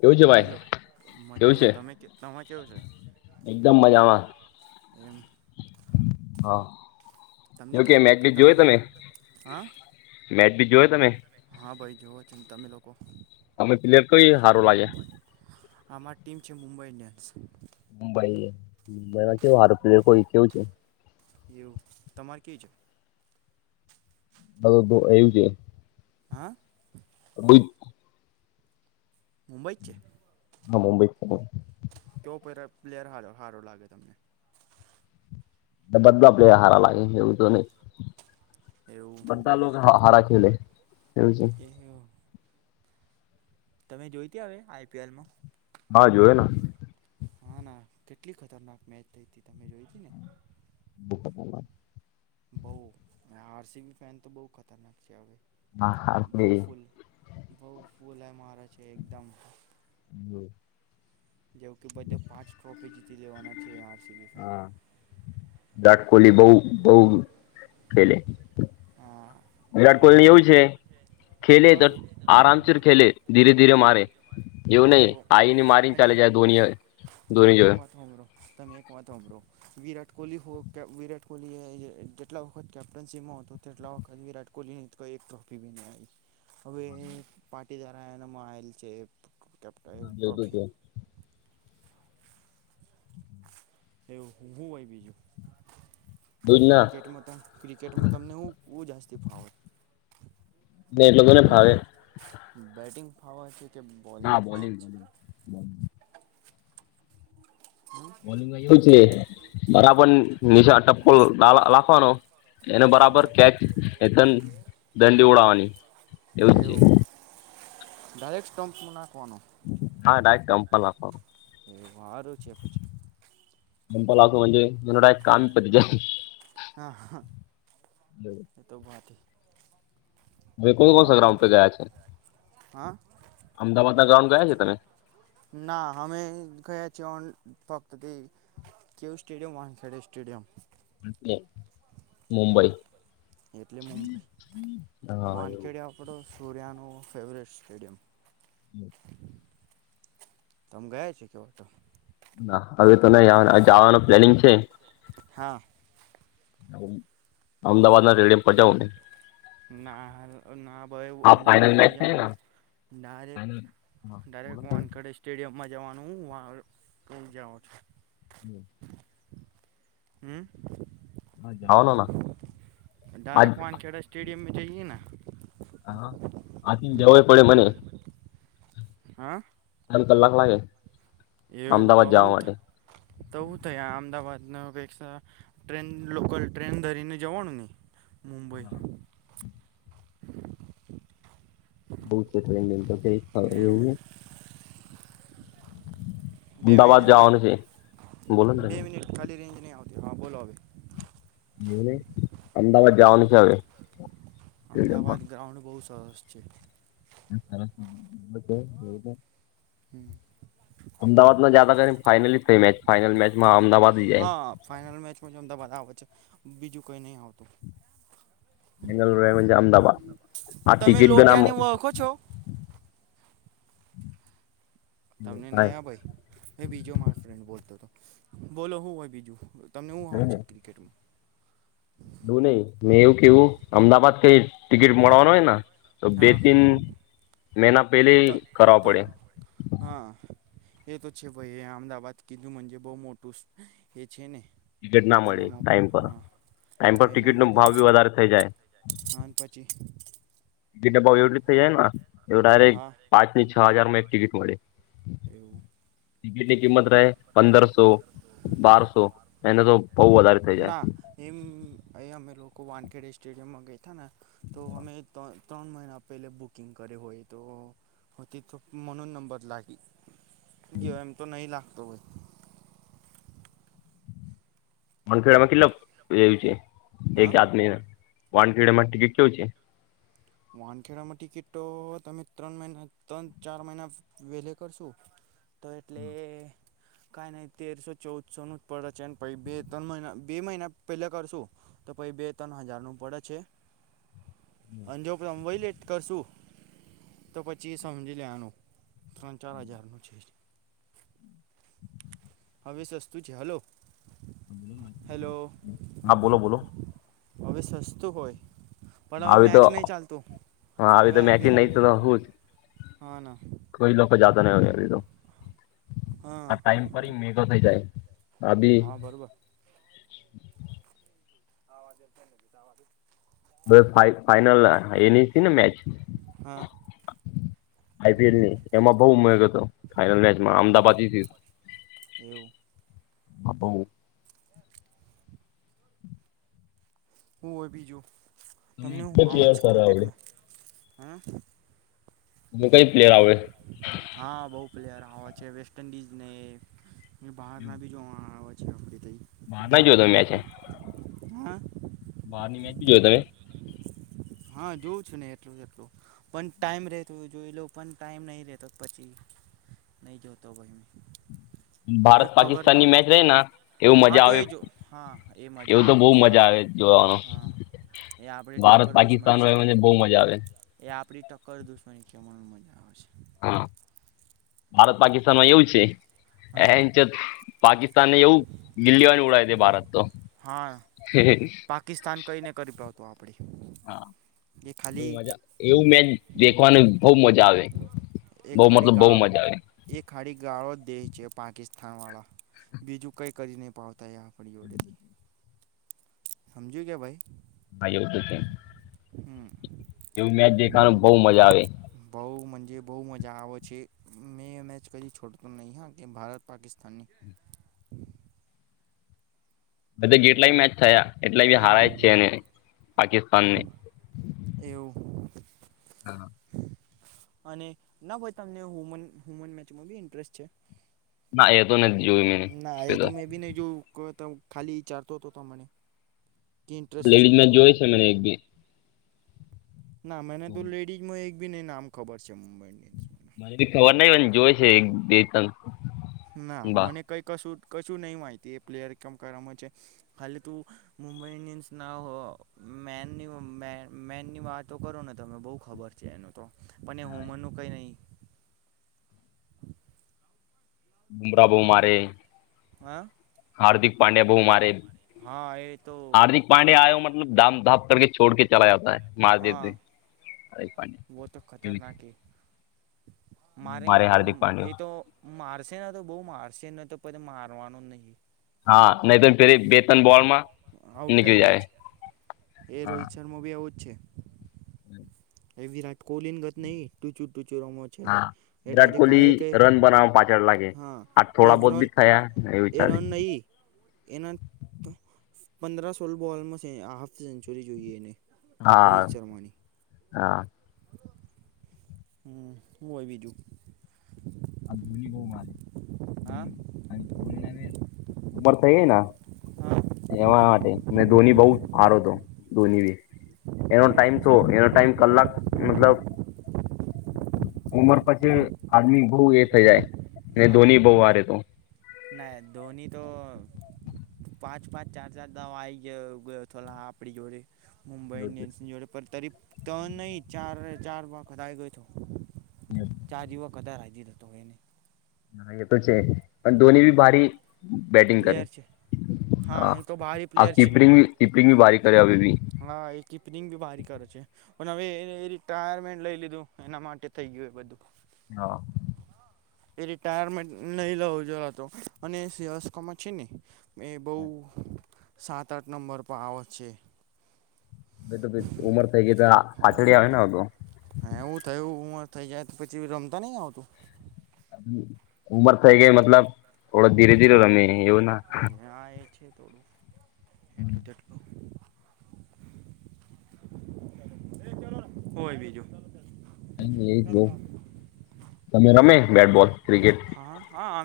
કેવું છે ભાઈ હેલો કેવું છે મજામાં ત તમે કેવો છે [inaudible] એકદમ મજામાં [inaudible] [inaudible] હા તમને જો ક કે મેચ બીચ જોયો તમને તમે હા [inaudible] મેચ બી જોય તમે હા ભાઈ જુઓ ચિંતામે લોકો [inaudible] અમે પ્લેયર કઈ સારું લાગ્યા આમારી ટીમ છે મુંબઈન્ડિયન્સ [inaudible] બમાં કેવું હારું પ્લેયર કોઈ કેવું છે [inaudible] એવું તમારે કે છે હ તો એવું છે હા [inaudible] [inaudible] મુંબઈ ચે હ મુંબઈ ફ બુપવેલર પ્લેયર હારો હારો લાગે તમને બદલો આપ આ હારા લાગે એવું તો નહી એવું બધા લોકો હારા ખેલે એવું છે એ તમે જોઈતી હ આઈપીએલમાં હા જોયે ના હા ના કેટલી ખતરનાક મેચ થઈ હતી તમે જોય ત ને બુમ્મ બુમ્મ માં બઉ આરસીગ પેન તો બ‌ઉ ખતરનાક છે હવે હા હા આપણે બહુ ઇજ ફૂલ બહુ બોલાય મારો છે એકદમ હમ જેવ કે બધા પાંચ ટ્રોફી જીતી લેવાના છે આ હા વિરાટ કોહલી બહુ બહુ ખેલે વિરાટ કોહલી એવું છે ખેલે પર તો આરામસર ખેલે ધીરે ધીરે મારે એવું હા તો નહી આઈ ને મારી ને અને ચાલે જ્યાં ધોની હોય. તમે એક વાત હોંભરો. તમે એક વાત હોંભરો વિરાટ કોહલી વિરાટ કોહલી કેટલા વખત કેપ્ટનસી માં હતો. તેટલા વખત વિરાટ કોહલી ની એક ટ્રોફી બી આઈ. હવે પાટીદાર એનામાં આવેલ છે. રુબ ટ્રોફી. એવું એવું હું હોય બીજું. જ ના ક્રિકેટમાં ક્રિકેટમાં તમને હ બુ જાસ્તી ફાવટ. એ લોકો ને ફાવે. બેટિંગ ફવા છે. કે હા ફાવે બોલિંગ. છે બરાબર નિશા ટપ્પ લાખવાનો. એને બરાબર હા કેચ એથન દંડી ઉડાવવાની. એવું છે. ડાયરેક્ટ સ્ટમપમાં નાખવાનો. હા ડાયરેક ટમ્પમાં નાખવાનો. એ વાર છે પછી. હા [unintelligible] હા એ તો ભથી. ભવે કોણ કો ગ્રાઉન્ડ તો ગયા છે હા અમદાવાદ ના ગ્રાઉન્ડ ગયા છે તમે. ના અમે ગયા છીએ ઓન. ભક્તતે કવ સ્ટેડિમ વાનખેડે સ્ટેડિયમ. એ. એવું મુંબઈ એટલે મુંબઈ હા એવું. સૂર્યાનું ફેવરેટ સ્ટેડિયમ. [inaudible] તમ ગયા છ કેવ તો. ના હવે તો નહી જવાનું પ્લેનિંગ છે. હા. અમદાવાદ ના રેડિયમ પટે્યાવને. ના ના ભાઈ આ ફાઈનલ અમદાવાદ મેચ નહી છે ને જવાનું ડાયરેક્ટ. ડાયરેક વાનખડે સ્ટેડિયમમાં જવાનું જા છું. હમ. હમ્મ. હવાલ ના આ [unintelligible] એમ જઇએ ના. આથી જવું પડે મને. હા. ત કલાક લાગે. એવું તો અમદાવાદ જવા હું માટે થ થય આ અમદાવાદ. પેક્ષા ટ્રેન લોકલ ટ્રેન ધરીને જવાનું નહી. મુંબઈ. બઉ છે ટ્રેનિ એવું એને. બે મિનિટ અમદાવાદ હ ભાઈ જવાનું છે બોલો ને બે તમે મિનિટ ખાલી રેન્જ નહી આવતી હા બોલો હવે. અમદાવાદ જવાનું છે હવે. સ્ટેડિયમમાં અમદાવાદ ગ્રાઉન્ડ બહુ સરસ છે. [inaudible] [unintelligible] અમદાવાદમાં જતા કરીને ફાઇનલ થઈ મેચ ફાઈનલ મેચમાં અમદાવાદ જાય. હા ફાઇનલ મેચમાં જ અમદાવાદ આવે છે બીજું કઈ નહી આવતું. બેંગાલુરજ અમદાવાદ આ તમે ટિકિટ બે ના આમ લોટિયાને ઓળખો છો તમને નહી આ ભાઈ મે બીજો મારો ફ્રેન્ડ બોલતો હતો બોલો હું હોય બીજું તમને એવું આવ છે ક્રિકેટમાં બું નહી મેં એવું કેવું અમદાવાદ કઈ ટિકિટ મળવાનો હોય ના તો બે હા તીન મહિના પેલે તો કરવા તો પડે હા એ તો છે ભાઈ અમદાવાદ કીધું મજ બહુ મોટું છે ને ટિકટ ના મળે એનામાં ટાઈમ ભાઈ પર હા ટાઈમ પર ટિકિટ પરિણામ નો તે ભાવ ભી વધારે થઇ જાય અને પછી ટિકિટ ભાવ એવવીી થઇ જાય એ ડાયરેક હા પાંચ ની છ હજાર માં એક ટિકિટ મળે એવું ટિકિટની કિંમત રહે પંદરસો બારસો એના તો બહુ વધારે થઈ જાય ના એમ એ અમે લોકો વાનખેડ સ્ટેડિયમ માં ગયા ને તો હમે તો ત્રણ મહિના પહેલે બુકિંગ કરે હોય તોતી તો મનો જ નંબર લાગી ગયો એમ તો નહી લાગતો હોય વાનખેડામાં કેટલ એું છે એક હા જાત ન વાનખેડે માં ટિકિટ શું છે વાહનખેડામાં ટિકિટો તમે ત્રણિના ત્રણ ચાર મહિના વેલે કરશો તો એટલે કઈ નઈ તેરસો ચૌદસો નું જ પડે છે ને પ બે ત્રણ મહિના બે મહિના પેલા કરશું તો પછી બે ત્રણ હજાર નું પડે છે [inaudible] અંજો રમ વય લેટ કરશું તો પછી સમજી લેવાનું ત્રણ ચાર હજારનું છે હવે સસ્તું છે હલો હેલો ોલો હા બોલો બોલો હવે સસ્તું હોય પણ હવે આવી તો મેચ નહીં ચાલતું હ આવી તો મેચિંગ નહી તો હું જ હના કોઈ લોકો જાતા નહી હોય બીધ આ હા ટાઈમ પર મેઘો થઈ જાય આભી હા બરોબર આવાજ એ બીધ આવાજ હ ફાઈનલ એની ને મેચ હા આઈપીએલ ની એમાં બહુ મા ગ હતી ફન મેમાં અમદાવાદ એવું હું હોય બીજું તમને યાર સારા આવડે હં ને કઈ પ્લેયર આવે હા બહુ પ્લેયર આવે છે વેસ્ટ ઇન્ડિઝને બહારના બી જોવા આવે છે આપણી તઈ બહાર ના જોયો તો મે છે હા બહારની મેચ બી જોયો તમે હા જોઉં છું ને એટલું જ એટલું પણ ટાઈમ રેતો જોઈ લો પણ ટાઈમ નહી રેતો પછી નહીં જોતો ભાઈ મે ભારત પાકિસ્તાનની મેચ રહે એવું હા મજા તો આવે એ જો હા એ મજા એવું તો આવે બહ છે બાર મજા આવે જોવાનું હા એ આપડી ટ પાકિસ્તાન મને બહુ મજા આવે એ આપણી ટક્કર દુસવાની કહેમવાની મજા આવે છે. હા, ભારત પાકિસ્તાનમાં એવું છે. હા એચ પાકિસ્તાન ને એવું ગિલ્લીવાને ઉડાાય તે ભારત તો. - હા પાકિસ્તાન કંઈને કરી. પાવતું આપડી હા, એ મજા, એવું મેચ દેખવાનું બહુ મજા આવે. એ બહુ ખાડી મતલબ બહુ ગાળ, મજા આવે એ ખાડી ગાળો. દેહ છે પાકિસ્તાન વાળા, બીજું કઈ કરી નહીં પાવતા એ આપણી જોડેથી. સમજ્યું કે ભાઈ. હા, એવું તો છે. હમ. એવું મેચ દેખવાનું બહુ મજા આવે. જે બહુ મજા આવે છે, મેં મેચ કે છોડતું નહીં, હા કે ભારત પાકિસ્તાનની. [unintelligible] બધા જેટલાય મેચ થયા, એટલાય બી હારે એવું જ છે. પાકિસ્તાનને એવું અને ના ભાઈ તમને મન હુમન મેચમાં બી ઇન્ટરેસ્ટ છે. ના, એ તો નથી જોયું ના મે એ તો. મેં બી નહીં જોયું ખાલી વિચારતો હતો મને. લેડીઝ મે જોય છે, મને એક ભી ના, મને તો લેડીઝમાં એક બી નહીંને નામ ખબર છે મુંબઈ ઇન્ડિયન્સ. મને બી ખબર નહીં, જોય છે એક, બે, ત્રણ. ના, બા મને કઈ કશું. કશું નહીં, માહિતી એ પ્લેયર કેમ કરવામાં છે હાલે તું મુંબઈ ઇન્ડિયન્સ ના. મેનની મેનની વાતો કરો ને, તને બહુ ખબર છે એનો. પણ એ હુમન નું કઈ નહીં. બરાબર, બહુ મારે. હા. હાર્દિક પાંડ્યા બહુ મારે, હા એ તો હાર્દિક પાંડ્યા આયો મતલબ ધામ ધામ. છોડ, ચાલ જતા માર હા દે. વો તો ખતરનાક એ મારે એ તો મારે છે. તો બહુ મારશેને, તો પણ મારવાનું જ નહીં. હા, નહી તો પ બે [unintelligible] આઉટ થઈ જાય છે એ રોહિત શર્મા ભી આવું જ છે. હમ. એ વિરાટ કોહલી ની ગત નહિં, તું ચ હા, વિરાટ કોહલી કે રન બનાવા પાછળ લાગે, હા આજ એ થોડા બહુત રન ભી ખાયા. એ રન નહીં, એના. પંદરા સોળ બોલમાં હાફ સેન્ચુરી જોઈએ એને, હા રોહિત શર્માની હા. હમ, હું હોય બીજું. આ ધોની બહુ મારે. હા થઈ જઈને. હા એના માટે મે ધોની બહુ મારો હતો. ધોની, એનો એ ટાઈમ તો એનો ટાઈમ કલાક મતલબ. ઉંમર પછી આદમી બહુ એ થઇ જાય, હા ધોની બહુ હારે તો. ના ધોની તો. પાંચ પાંચ, ચાર ચાર દવા આ આવી ગયો આપડી જોડે. મુંબઈ ઇન્ડિયન્સ ની જોડે પણ તરી ત નહીં, ચાર ચાર વાખત આવી ગયો તો. ચાર જવો કદાચ રાજી જતો હોયને. હ, એ તો છે. પણ દોની બી ભારી બેટિંગ કરે. પ્લેયર છે હા એ તો બારે પ્લેયર છેને કીપરિંગ બી બારી કરે હવે બી હા એ કીપરિંગ બી બારી કરે છે પણ હવે રિટાયરમેન્ટ લઈ લીધું એના માટે થઈ ગયું એ બધું હા એ રિટાયરમેન્ટ નહી લેવું જો તો અને સહસ્કોમાં છે ને એ બહ સાત આઠ નંબર પર આવત છે બે તો ઉમર થઈ ગઈ ત પાછડઆવે ને બધું એવું થયું ઉંમર થઈ જાય તો પછી રમતા નહી આવતું ઉમર થઈ ગઈ મતલબ થોડો ધીરે ધીરે રમે એવું ના હા છે થોડું એટલું તેટલું ચ કોય બીજું એજ બ તમે રમે બેટબોલ ક્રિકેટ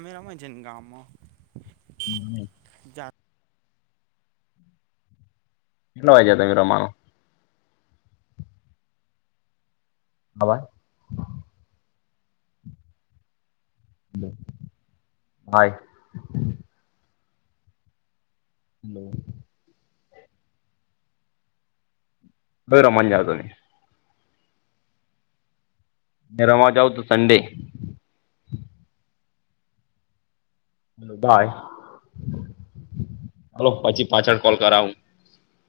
મેરા મ જેન ગામમાં હમ કેટલો વાયઞયા તમે રમવાનુ હા ભાઈ હ હાય હલો બ રમજ ત મે રમવા જાવ તોું સન્ડે હ ભાય હલો પછી પાછળ કોલ કરાવાવું